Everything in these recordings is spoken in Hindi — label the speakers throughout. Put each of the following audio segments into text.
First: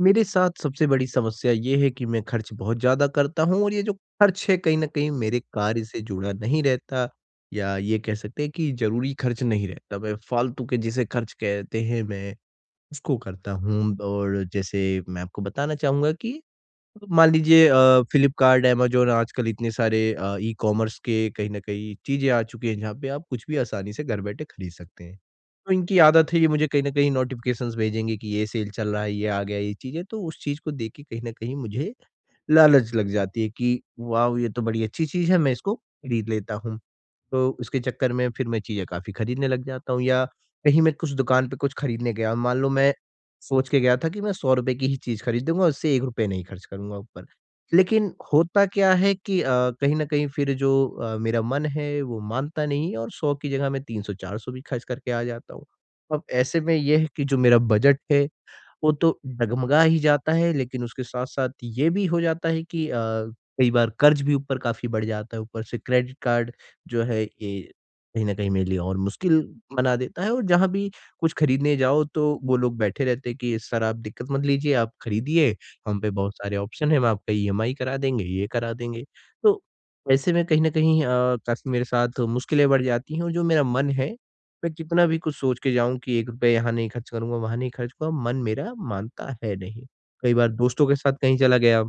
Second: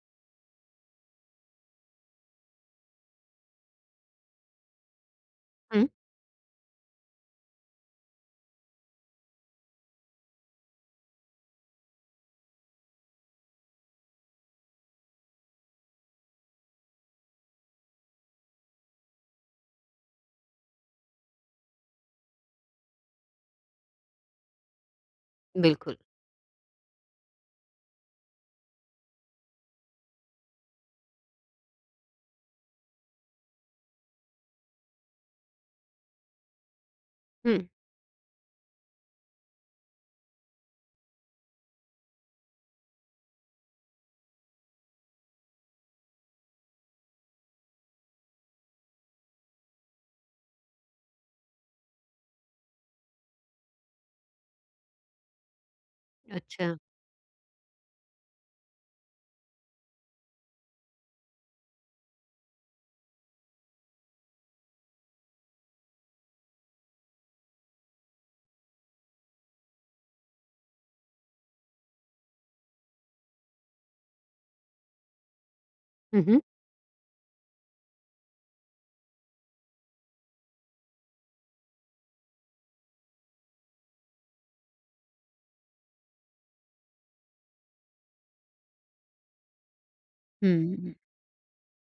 Speaker 1: मेरे साथ सबसे बड़ी समस्या ये है कि मैं खर्च बहुत ज़्यादा करता हूँ और ये जो खर्च है कहीं न कहीं मेरे कार्य
Speaker 2: हुँ,
Speaker 1: से जुड़ा नहीं रहता, या ये कह सकते हैं कि ज़रूरी खर्च नहीं रहता। मैं फ़ालतू के जिसे खर्च कहते हैं मैं उसको करता हूँ। और जैसे मैं आपको बताना चाहूँगा कि मान लीजिए फ्लिपकार्ट, अमेज़न आजकल इतने सारे ई-कॉमर्स के कहीं न कहीं चीज़ें आ चुकी हैं, जहाँ पे आप कुछ भी आसानी से घर बैठे खरीद सकते हैं। तो
Speaker 2: बिल्कुल।
Speaker 1: इनकी आदत है, ये मुझे कहीं न कहीं नोटिफ़िकेशंस भेजेंगे कि ये सेल चल रहा है, ये आ गया, ये चीज़ है। तो उस चीज़ को देख के कहीं न कहीं मुझे लालच लग जाती है कि वाओ! ये तो बड़ी अच्छी चीज़ है, मैं इसको खरीद लेता हूँ। तो
Speaker 2: हुँ,
Speaker 1: उसके चक्कर में फिर मैं चीज़ें काफ़ी खरीदने लग जाता हूँ। या कहीं मैं कुछ दुकान पे कुछ खरीदने गया और मान लो मैं सोच के गया था कि मैं 100 रुपए की ही चीज़ खरीदूँगा, उससे ₹1 नहीं खर्च करूँगा ऊपर। लेकिन होता क्या है कि कहीं न कहीं फिर जो मेरा मन है वो मानता नहीं है और 100 की जगह मैं 300-400 भी खर्च करके आ जाता हूँ। अब ऐसे में
Speaker 2: अच्छा।
Speaker 1: ये है कि जो मेरा बजट है वो तो डगमगा ही जाता है, लेकिन उसके साथ-साथ ये भी हो जाता है कि कई बार कर्ज़ भी ऊपर काफ़ी बढ़ जाता है। ऊपर से क्रेडिट कार्ड जो है ये कहीं न कहीं मेरे लिए और मुश्किल बना देता है। और जहाँ भी कुछ खरीदने जाओ तो वो लोग बैठे रहते हैं कि सर, आप दिक्कत मत लीजिए, आप खरीदिए, हम पे
Speaker 2: हुँ,
Speaker 1: बहुत
Speaker 2: हुँ।
Speaker 1: सारे ऑप्शन हैं, हम आपका ईएमआई करा देंगे, ये करा देंगे। तो ऐसे में कहीं न कहीं काफ़ी मेरे साथ मुश्किलें बढ़ जाती हैं। और जो मेरा मन है, मैं कितना भी कुछ सोच के जाऊँ कि ₹1 यहाँ नहीं खर्च करूँगा, वहाँ नहीं खर्च करूँगा, मन मेरा मानता है नहीं। कई बार दोस्तों
Speaker 2: हुँ,
Speaker 1: के साथ कहीं चला गया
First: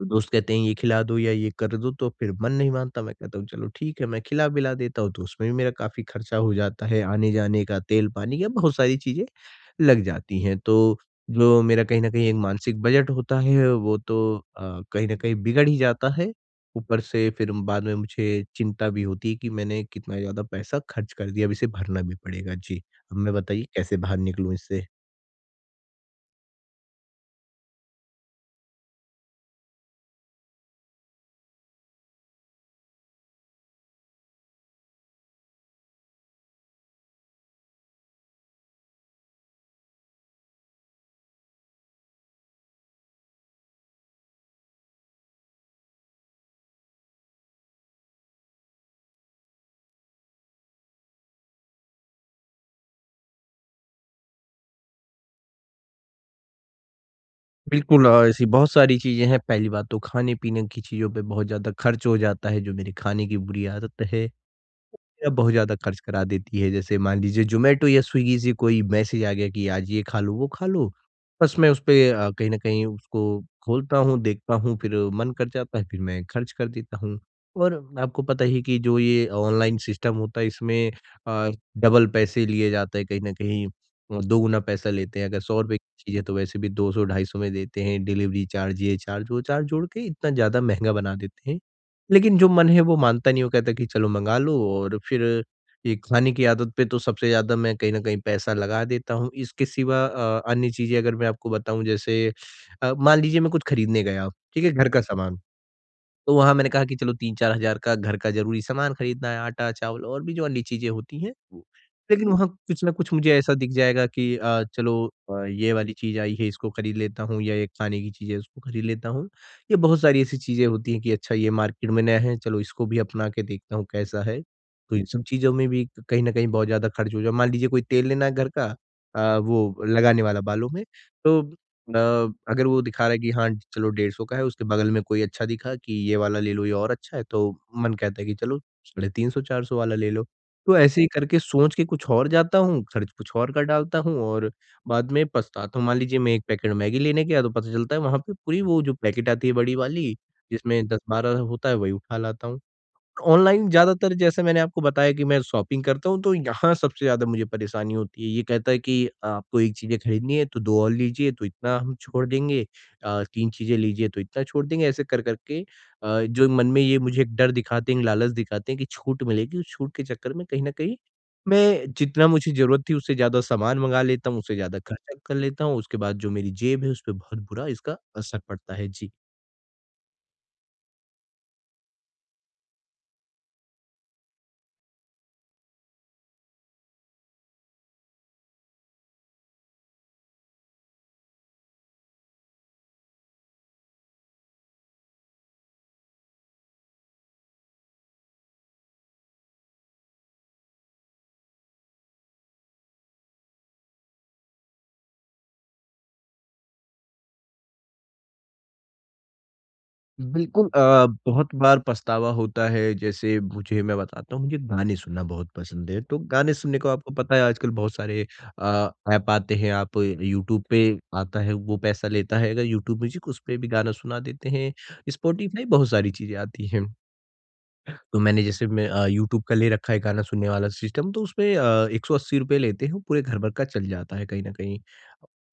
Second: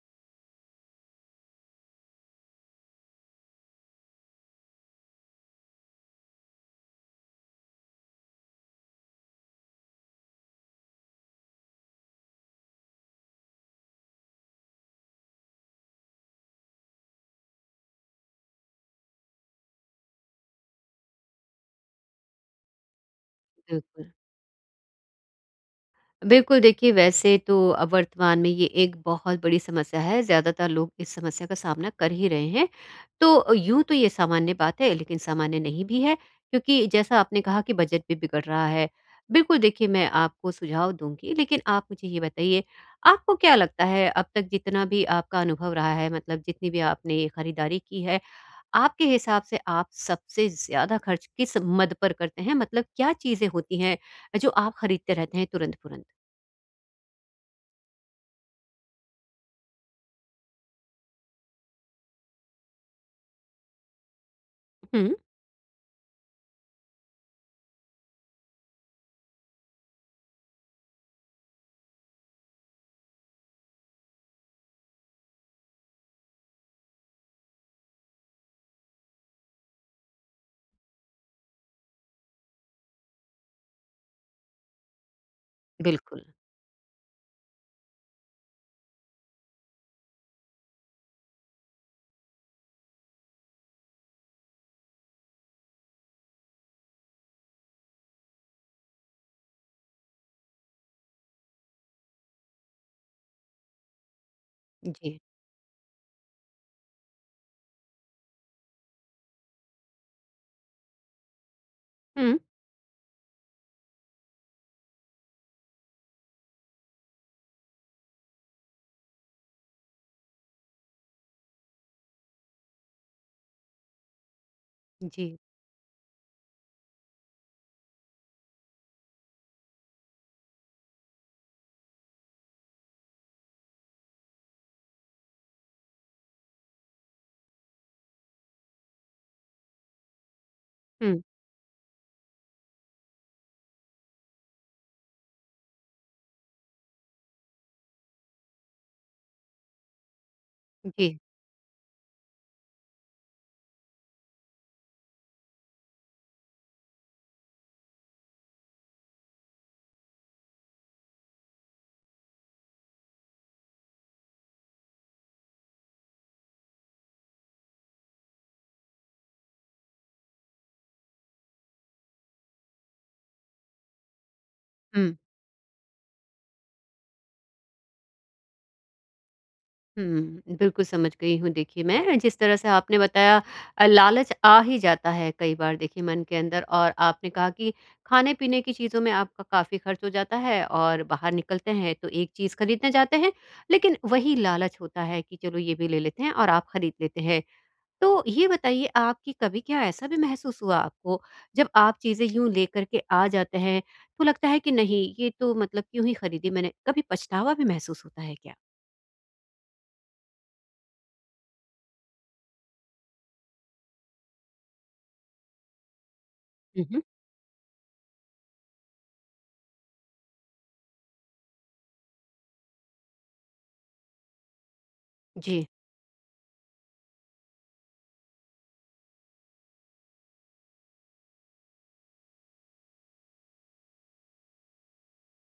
Speaker 1: तो दोस्त कहते हैं ये खिला दो या ये कर दो, तो फिर मन नहीं मानता, मैं कहता हूँ चलो ठीक है, मैं खिला पिला देता हूँ। तो उसमें भी मेरा काफी खर्चा हो जाता है, आने जाने का, तेल पानी का, बहुत सारी चीजें लग जाती हैं। तो जो मेरा कहीं ना कहीं एक मानसिक बजट होता है वो तो कहीं ना कहीं बिगड़ ही जाता है। ऊपर से फिर बाद में मुझे चिंता भी होती है कि मैंने कितना ज्यादा पैसा खर्च कर दिया, अब इसे भरना भी पड़ेगा जी। अब मैं बताइए कैसे
Speaker 2: बिल्कुल।
Speaker 1: बाहर निकलूं इससे?
Speaker 2: बिल्कुल, देखिए वैसे तो वर्तमान में ये एक बहुत बड़ी समस्या है, ज़्यादातर लोग इस समस्या का सामना कर ही रहे हैं। तो यूँ तो ये सामान्य बात है, लेकिन सामान्य नहीं भी है, क्योंकि जैसा आपने कहा कि बजट भी बिगड़ रहा है। बिल्कुल, देखिए मैं आपको सुझाव दूँगी, लेकिन आप मुझे ये बताइए, आपको क्या लगता है अब तक जितना भी आपका अनुभव रहा है, मतलब जितनी भी आपने ये खरीदारी की है, आपके हिसाब से आप सबसे ज़्यादा खर्च किस मद पर करते हैं? मतलब क्या चीज़ें होती हैं जो आप खरीदते रहते हैं तुरंत-तुरंत?
Speaker 1: बिल्कुल ऐसी बहुत सारी चीज़ें हैं। पहली बात तो खाने-पीने की चीज़ों पे बहुत ज़्यादा खर्च हो जाता है, जो मेरी खाने की बुरी आदत है।
Speaker 2: हुँ,
Speaker 1: अब बहुत ज़्यादा खर्च करा देती है। जैसे मान लीजिए ज़ोमैटो या स्विगी से कोई मैसेज आ गया कि आज ये खा लो, वो खा लो। बस मैं उसपे कहीं न कहीं उसको खोलता हूँ, देखता हूँ, फिर मन कर जाता है, फिर मैं खर्च कर देता हूँ। और आपको पता ही है कि जो ये ऑनलाइन सिस्टम होता है इसमें अ, डबल पैसे लिए जाते हैं, कहीं न कहीं दोगुना पैसा लेते हैं। अगर ₹100 की चीज़ है
Speaker 2: बिल्कुल।
Speaker 1: तो वैसे भी 200 250 में देते हैं। डिलीवरी चार्ज, ये चार्ज, वो चार्ज जोड़ के इतना ज़्यादा महँगा बना देते हैं। लेकिन जो मन है वो मानता नहीं, वो कहता है कि चलो मँगा लो। और फिर ये खाने की आदत पे तो सबसे ज़्यादा मैं कहीं न कहीं पैसा लगा देता हूँ। इसके सिवा अन्य चीज़ें अगर मैं आपको बताऊँ, जैसे मान लीजिए मैं कुछ खरीदने गया, ठीक है? घर का
Speaker 2: जी।
Speaker 1: सामान। तो वहाँ मैंने कहा कि चलो 3-4000 का घर का ज़रूरी सामान खरीदना है, आटा, चावल और भी जो अन्य चीज़ें होती हैं वो। लेकिन
Speaker 2: हुँ,
Speaker 1: वहाँ कुछ न कुछ मुझे ऐसा दिख जाएगा कि चलो ये वाली चीज़ आई है इसको खरीद लेता हूँ, या ये खाने की चीज़ है उसको खरीद लेता हूँ। ये बहुत सारी ऐसी चीज़ें होती हैं कि अच्छा ये मार्केट में नया है, चलो इसको भी अपना के देखता हूँ कैसा है। तो इन सब
Speaker 2: जी।
Speaker 1: चीज़ों में भी कहीं न कहीं बहुत ज़्यादा खर्च हो जाए। मान लीजिए कोई तेल लेना है घर का, वो लगाने वाला बालों में, तो अ, अगर वो दिखा रहा है कि हाँ, चलो 150 का है, उसके बगल में कोई अच्छा दिखा कि ये वाला ले लो, ये और अच्छा है, तो मन कहता है कि चलो 350-400 वाला ले लो। तो ऐसे ही
Speaker 2: हुँ,
Speaker 1: करके सोच के कुछ और जाता हूँ, खर्च कुछ और कर डालता हूँ और बाद में पछताता हूँ। मान लीजिए मैं 1 पैकेट मैगी लेने गया तो पता चलता है वहाँ पे पूरी वो जो पैकेट आती है बड़ी वाली, जिसमें
Speaker 2: जी।
Speaker 1: 10-12 होता है, वही उठा लाता हूँ। ऑनलाइन ज़्यादातर जैसे मैंने आपको बताया कि मैं शॉपिंग करता हूँ, तो यहाँ सबसे ज़्यादा मुझे परेशानी होती है। ये कहता है कि आपको 1 चीज़ें खरीदनी है, तो 2 और लीजिए, तो इतना हम छोड़ देंगे। 3 चीज़ें लीजिए, तो इतना छोड़ देंगे। ऐसे कर-कर के जो मन में ये मुझे एक डर दिखाते हैं, लालच दिखाते हैं कि छूट मिलेगी। उस छूट के चक्कर में कहीं न कहीं मैं जितना मुझे ज़रूरत थी, उससे ज़्यादा सामान मँगा लेता हूँ, उससे ज़्यादा
Speaker 2: हुँ,
Speaker 1: खर्चा कर लेता हूँ। उसके बाद जो मेरी जेब है, उस पे बहुत बुरा इसका असर पड़ता है। जी।
Speaker 2: हुँ, बिल्कुल समझ गई हूँ देखिए मैं। जिस तरह से आपने बताया लालच आ ही जाता है कई बार देखिए मन के अंदर और आपने कहा कि खाने-पीने की चीज़ों में आपका काफ़ी खर्च हो जाता है और बाहर निकलते हैं तो एक चीज़ खरीदने जाते हैं, लेकिन वही लालच होता है कि चलो ये भी ले लेते हैं और आप खरीद लेते हैं। तो ये बताइए आपकी कभी क्या ऐसा भी महसूस हुआ आपको जब आप चीज़ें यूँ लेकर के आ जाते हैं तो लगता है कि नहीं ये तो मतलब क्यों ही खरीदी मैंने कभी पछतावा भी महसूस होता है क्या?
Speaker 1: बिल्कुल बहुत बार पछतावा होता है। जैसे मुझे, मैं बताता हूँ, मुझे गाने सुनना बहुत पसंद है। तो गाने सुनने
Speaker 2: हुँ,
Speaker 1: को
Speaker 2: हुँ।
Speaker 1: आपको पता है आजकल बहुत सारे अ, ऐप आते हैं। आप यूट्यूब पे आता है, वो पैसा लेता है, अगर यूट्यूब म्यूजिक, उस पे भी गाना सुना देते हैं। स्पॉटिफाई,
Speaker 2: जी।
Speaker 1: बहुत सारी चीजें आती हैं। तो मैंने, जैसे मैं यूट्यूब का ले रखा है गाना सुनने वाला सिस्टम, तो उसमें ₹180 लेते हैं, पूरे घर भर का चल जाता है कहीं न कहीं।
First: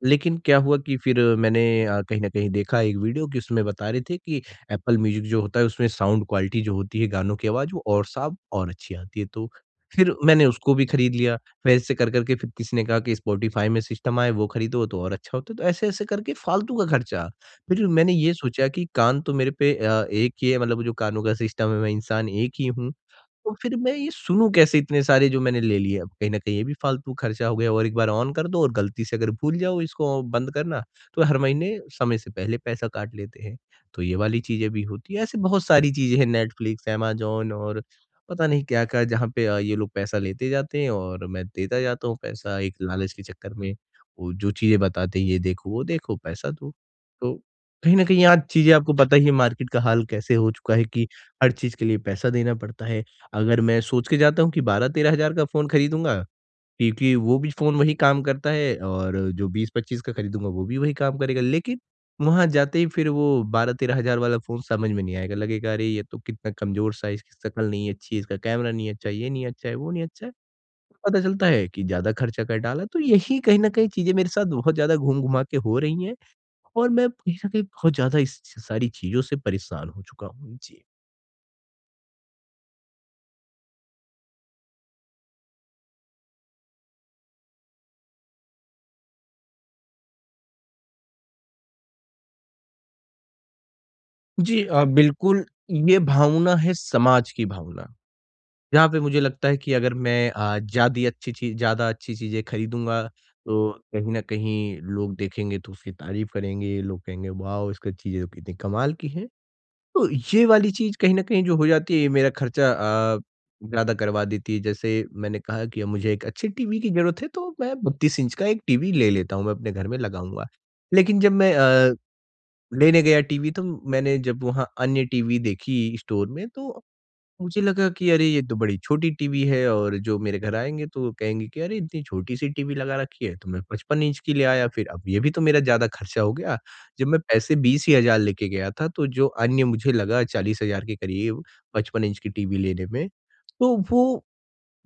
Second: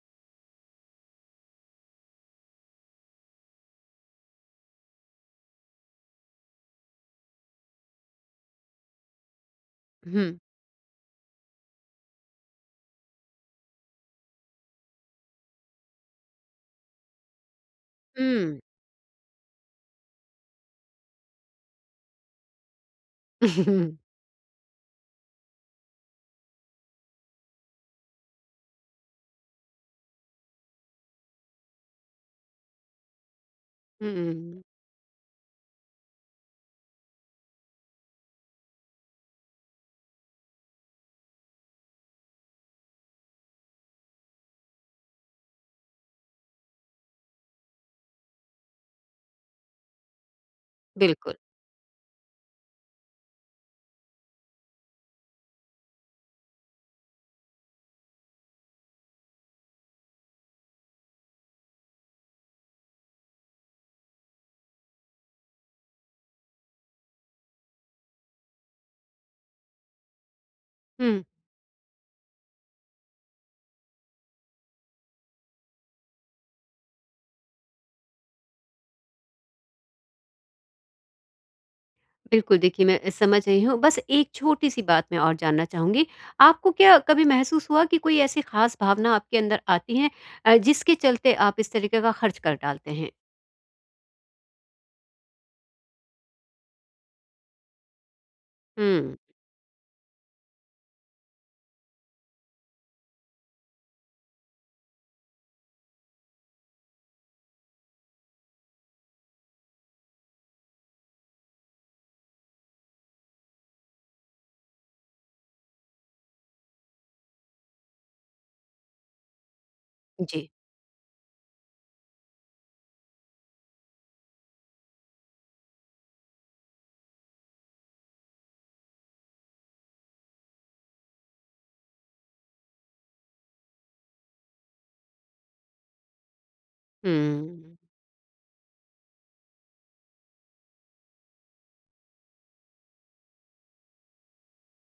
Speaker 1: लेकिन क्या हुआ कि फिर मैंने कहीं न कहीं देखा एक वीडियो कि उसमें बता रहे थे कि एप्पल म्यूज़िक जो होता है उसमें साउंड क्वालिटी जो होती है, गानों की आवाज़ वो और साफ़ और अच्छी आती है। तो फिर
Speaker 2: हुँ,
Speaker 1: मैंने उसको भी खरीद लिया। फिर ऐसे कर कर के फिर किसी ने कहा कि स्पॉटिफ़ाई में सिस्टम आए वो खरीदो तो और अच्छा होता है। तो ऐसे-ऐसे करके फालतू का खर्चा। फिर मैंने ये
Speaker 2: हुँ।
Speaker 1: सोचा कि कान तो मेरे पे एक ही है, मतलब वो जो कानों का सिस्टम है, मैं इंसान एक ही हूँ। तो फिर मैं ये सुनूँ कैसे इतने सारे जो मैंने ले लिए? अब कहीं न कहीं ये भी फालतू खर्चा हो गया। और एक बार ऑन कर दो और गलती से अगर भूल जाओ इसको बंद करना, तो हर महीने समय से पहले पैसा काट लेते हैं। तो ये वाली
Speaker 2: हुँ,
Speaker 1: चीज़ें भी होती हैं। ऐसे बहुत सारी चीज़ें हैं, नेटफ्लिक्स, अमेज़न और पता नहीं क्या-क्या, जहाँ पे ये लोग पैसा लेते जाते हैं और मैं देता जाता हूँ पैसा एक लालच के चक्कर में। वो जो चीज़ें बताते हैं, ये देखो, वो देखो, पैसा दो। तो कहीं न कहीं आज चीज़ें आपको पता ही है, मार्केट का हाल कैसे हो चुका है, कि
Speaker 2: बिल्कुल।
Speaker 1: हर चीज़ के लिए पैसा देना पड़ता है। अगर मैं सोच के जाता हूँ कि 12-13 हज़ार का फ़ोन खरीदूँगा, क्योंकि वो भी फ़ोन वही काम करता है और जो 20-25 का खरीदूँगा वो भी वही काम करेगा। लेकिन वहाँ जाते ही फिर वो 12-13 हज़ार वाला फ़ोन समझ में नहीं आएगा, लगेगा अरे ये तो कितना कमज़ोर सा है, इसकी शक्ल नहीं अच्छी है, इसका कैमरा नहीं अच्छा, है, ये नहीं अच्छा है, वो नहीं अच्छा है। पता
Speaker 2: हुँ,
Speaker 1: चलता है कि ज़्यादा खर्चा कर डाला, तो यही कहीं न कहीं चीज़ें मेरे साथ बहुत ज़्यादा घूम-घुमा के हो रही हैं। और मैं कहीं न कहीं बहुत ज़्यादा इस सारी चीज़ों से परेशान हो चुका हूँ। जी।
Speaker 2: बिल्कुल देखिए मैं समझ रही हूँ। बस एक छोटी-सी बात मैं और जानना चाहूँगी। आपको क्या कभी महसूस हुआ कि कोई ऐसी ख़ास भावना आपके अंदर आती है जिसके चलते आप इस तरीके का खर्च कर डालते हैं?
Speaker 1: जी बिल्कुल, ये भावना है समाज की भावना। जहाँ पे
Speaker 2: हुँ,
Speaker 1: मुझे लगता है कि अगर मैं ज़्यादी अच्छी चीज़ ज़्यादा अच्छी चीज़ें खरीदूँगा, तो कहीं न कहीं लोग देखेंगे तो उसकी तारीफ़ करेंगे, लोग कहेंगे वाओ! इसकी चीज़ें तो कितनी कमाल की हैं। तो ये वाली चीज़ कहीं न कहीं जो हो जाती है, ये मेरा खर्चा ज़्यादा करवा देती है। जैसे मैंने कहा कि अब मुझे एक अच्छे टीवी की ज़रूरत है, तो मैं 32 इंच का एक टीवी ले लेता हूँ, मैं अपने घर में लगाऊँगा।
Speaker 2: जी।
Speaker 1: लेकिन जब मैं लेने गया टीवी, तो मैंने जब वहाँ अन्य टीवी देखी स्टोर में तो मुझे लगा कि अरे ये तो बड़ी छोटी टीवी है, और जो मेरे घर आएँगे तो कहेंगे कि अरे इतनी छोटी-सी टीवी लगा रखी है। तो मैं 55 इंच की ले आया। फिर अब ये भी तो मेरा ज़्यादा खर्चा हो गया। जब मैं पैसे
Speaker 2: हुँ,
Speaker 1: 20 ही हज़ार लेके गया था, तो जो अन्य मुझे लगा 40 हज़ार के करीब 55 इंच की टीवी लेने में, तो वो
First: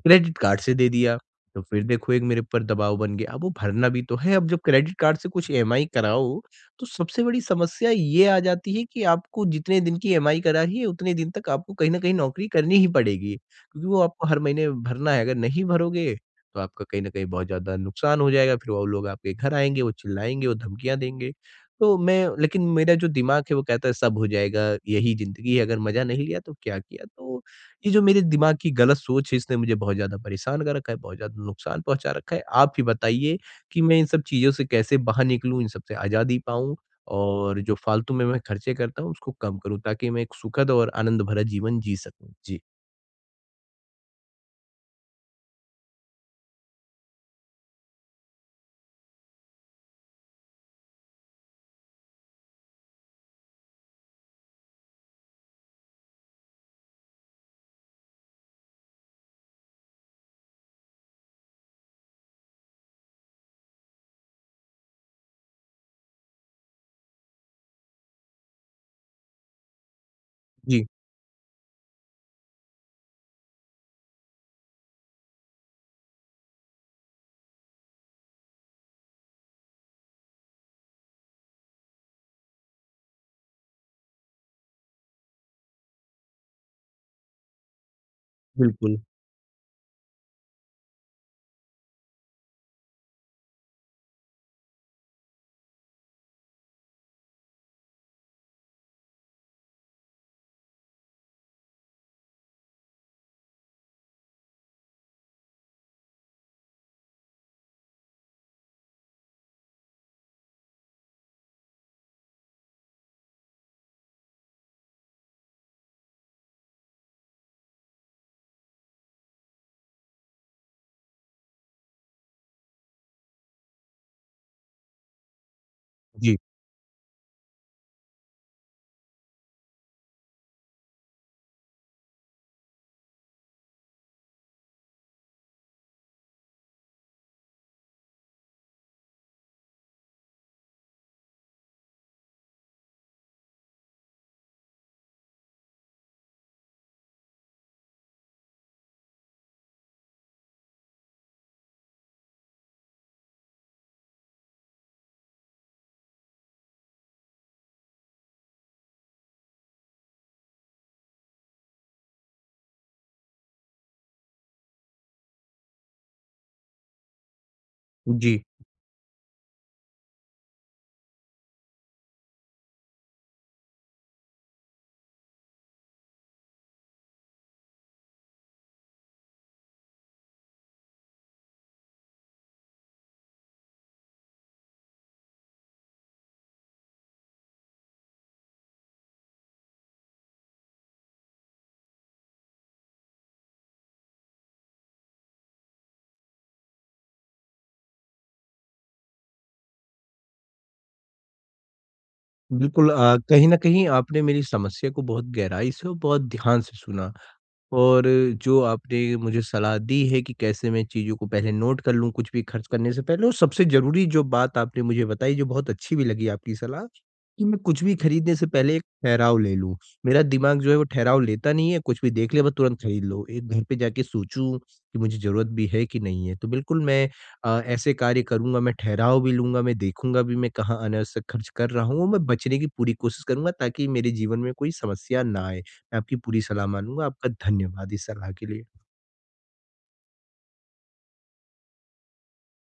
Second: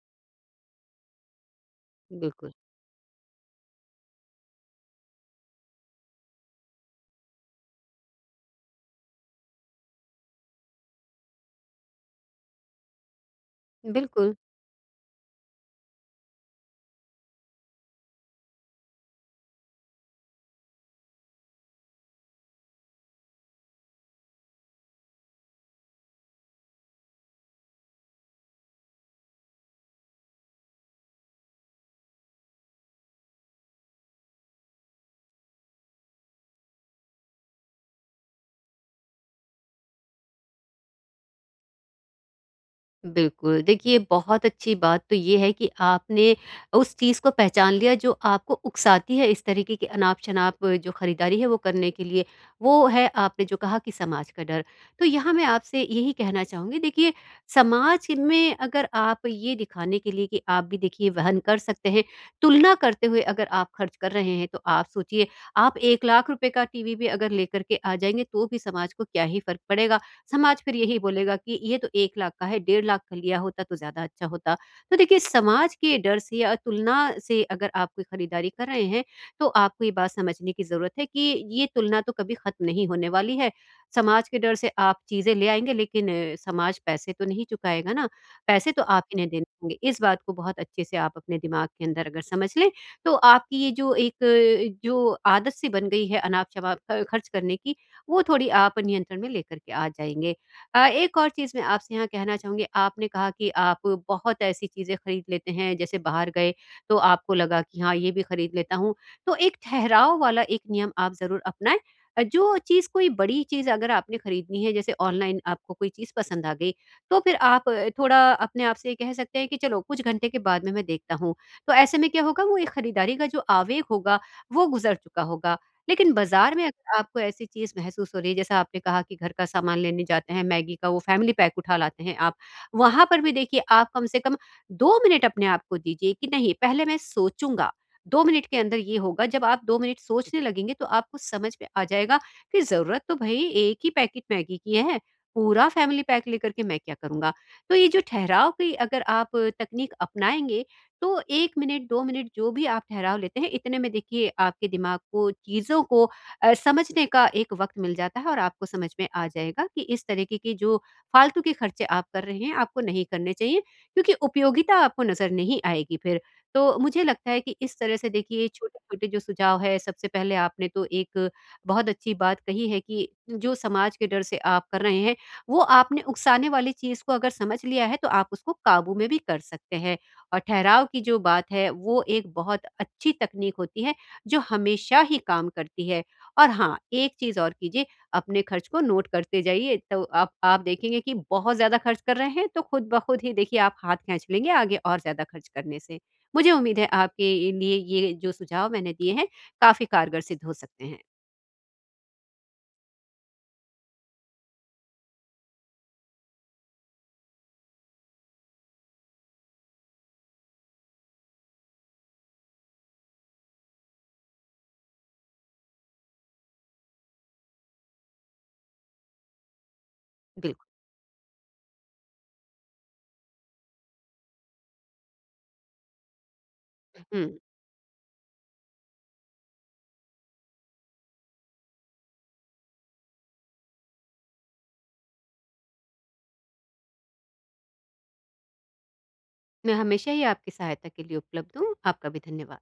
Speaker 1: क्रेडिट कार्ड से दे दिया। तो फिर देखो एक मेरे
Speaker 2: बिल्कुल।
Speaker 1: ऊपर दबाव बन गया, अब वो भरना भी तो है। अब जब क्रेडिट कार्ड से कुछ ईएमआई कराओ, तो सबसे बड़ी समस्या ये आ जाती है कि आपको जितने दिन की ईएमआई करा रही है, उतने दिन तक आपको कहीं न कहीं नौकरी करनी ही पड़ेगी, क्योंकि वो आपको
Speaker 2: बिल्कुल,
Speaker 1: हर महीने भरना है। अगर नहीं भरोगे, तो आपका कहीं न कहीं बहुत ज़्यादा नुकसान हो जाएगा, फिर वो लोग आपके घर आएँगे, वो चिल्लाएँगे, वो धमकियाँ देंगे। तो मैं, लेकिन मेरा जो दिमाग है वो कहता है सब हो जाएगा, यही ज़िंदगी है, अगर मज़ा नहीं लिया तो क्या किया? तो ये जो मेरे दिमाग की गलत सोच है इसने मुझे बहुत ज़्यादा परेशान कर रखा है, बहुत ज़्यादा नुकसान पहुँचा रखा है। आप ही बताइए कि मैं इन सब चीज़ों से कैसे बाहर निकलूँ, इन सब से आज़ादी पाऊँ और जो फ़ालतू में मैं खर्चे करता हूँ उसको कम करूँ, ताकि मैं एक सुखद और आनंद भरा जीवन जी सकूँ। जी।
Speaker 2: बिल्कुल। देखिए बहुत अच्छी बात तो ये है कि आपने उस चीज़ को पहचान लिया जो आपको उकसाती है इस तरीके की अनाप-शनाप जो खरीदारी है वो करने के लिए। वो है आपने जो कहा कि समाज का डर। तो यहाँ मैं आपसे यही कहना चाहूँगी देखिए समाज में अगर आप ये दिखाने के लिए कि आप भी देखिए वहन कर सकते हैं, तुलना करते हुए अगर आप खर्च कर रहे हैं तो आप सोचिए आप ₹1 लाख रुपए का टीवी भी अगर लेकर के आ जाएँगे तो भी समाज को क्या ही फ़र्क पड़ेगा। समाज फिर
Speaker 1: जी,
Speaker 2: यही बोलेगा कि ये तो 1 लाख का है, डेढ़ लाख का लिया होता तो ज़्यादा अच्छा होता। तो देखिए समाज के डर से या तुलना से अगर आप कोई खरीदारी कर रहे हैं, तो आपको ये बात समझने की ज़रूरत है कि ये तुलना तो कभी खत्म नहीं होने वाली है। समाज के डर से आप चीज़ें ले आएँगे लेकिन समाज पैसे तो नहीं चुकाएगा ना, पैसे तो
Speaker 1: बिल्कुल।
Speaker 2: आप ही ने देने होंगे। इस बात को बहुत अच्छे से आप अपने दिमाग के अंदर अगर समझ लें, तो आपकी ये जो एक जो आदत सी बन गई है अनाप-शनाप ख खर्च करने की, वो थोड़ी आप नियंत्रण में लेकर के आ जाएँगे। एक और चीज़ मैं आपसे यहाँ कहना चाहूँगी, आपने कहा कि आप बहुत ऐसी चीज़ें खरीद लेते हैं, जैसे बाहर गए तो आपको लगा कि हाँ, ये भी खरीद लेता हूँ। तो एक ठहराव वाला एक नियम आप ज़रूर अपनाएँ। जो चीज़ कोई बड़ी चीज़ अगर आपने खरीदनी है, जैसे ऑनलाइन आपको कोई चीज़ पसंद आ गई, तो फिर आप थोड़ा अपने आप से ये कह सकते हैं कि चलो कुछ घंटे के बाद में मैं देखता हूँ। तो ऐसे में क्या होगा, वो एक खरीदारी का जो आवेग होगा, वो गुज़र चुका होगा। लेकिन
Speaker 1: जी,
Speaker 2: बाज़ार में अगर आपको ऐसी चीज़ महसूस हो रही है, जैसा आपने कहा कि घर का सामान लेने जाते हैं, मैगी का वो फैमिली पैक उठा लाते हैं आप। वहाँ पर भी देखिए आप कम से कम 2 मिनट अपने आप को दीजिए कि नहीं पहले मैं सोचूँगा। 2 मिनट के अंदर ये होगा, जब आप 2 मिनट सोचने लगेंगे तो आपको समझ में आ जाएगा कि ज़रूरत तो भई एक ही पैकेट मैगी की है, पूरा फैमिली पैक लेकर के मैं क्या करूँगा? तो ये जो ठहराव की अगर आप तकनीक अपनाएँगे तो 1 मिनट, 2 मिनट जो भी आप ठहराव लेते हैं, इतने में देखिए आपके दिमाग को चीज़ों को समझने का एक वक़्त मिल जाता है और आपको समझ में आ जाएगा कि इस तरीके के जो फालतू के खर्चे आप कर रहे हैं, आपको नहीं करने चाहिए क्योंकि उपयोगिता आपको नज़र नहीं आएगी फिर। तो मुझे लगता है कि इस तरह से
Speaker 1: जी।
Speaker 2: देखिए छोटे-छोटे जो सुझाव है, सबसे पहले आपने तो एक बहुत अच्छी बात कही है कि जो समाज के डर से आप कर रहे हैं, वो आपने उकसाने वाली चीज़ को अगर समझ लिया है, तो आप उसको काबू में भी कर सकते हैं। ठहराव की जो बात है वो एक बहुत अच्छी तकनीक होती है जो हमेशा ही काम करती है। और हाँ, एक चीज़ और कीजिए अपने खर्च को नोट करते जाइए तो आप देखेंगे कि बहुत ज़्यादा खर्च कर रहे हैं तो खुद ब खुद ही देखिए आप हाथ खींच लेंगे आगे और ज़्यादा खर्च करने से। मुझे उम्मीद है आपके लिए ये जो सुझाव मैंने दिए हैं काफ़ी कारगर सिद्ध हो सकते हैं।
Speaker 1: बिल्कुल कहीं न कहीं आपने मेरी समस्या को बहुत गहराई से और बहुत ध्यान से सुना। और जो आपने मुझे सलाह दी है कि कैसे मैं चीज़ों को पहले नोट कर लूँ कुछ भी खर्च करने से पहले, और सबसे ज़रूरी जो बात आपने मुझे बताई, जो बहुत अच्छी भी लगी आपकी सलाह, कि मैं कुछ भी खरीदने से पहले एक ठहराव ले लूँ। मेरा दिमाग
Speaker 2: बिल्कुल,
Speaker 1: जो है वो ठहराव लेता नहीं है, कुछ भी देख लिया बस तुरंत खरीद लो। एक घर पे जाके सोचूँ कि मुझे ज़रूरत भी है कि नहीं है। तो बिल्कुल मैं
Speaker 2: हुँ।
Speaker 1: ऐसे कार्य करूँगा, मैं ठहराव भी लूँगा, मैं देखूँगा भी मैं कहाँ अनावश्यक खर्च कर रहा हूँ, मैं बचने की पूरी कोशिश करूँगा, ताकि मेरे जीवन में कोई समस्या ना आए। मैं आपकी पूरी सलाह मानूँगा। आपका धन्यवाद इस सलाह के लिए।
Speaker 2: मैं हमेशा ही आपकी सहायता के लिए उपलब्ध हूँ। आपका भी धन्यवाद।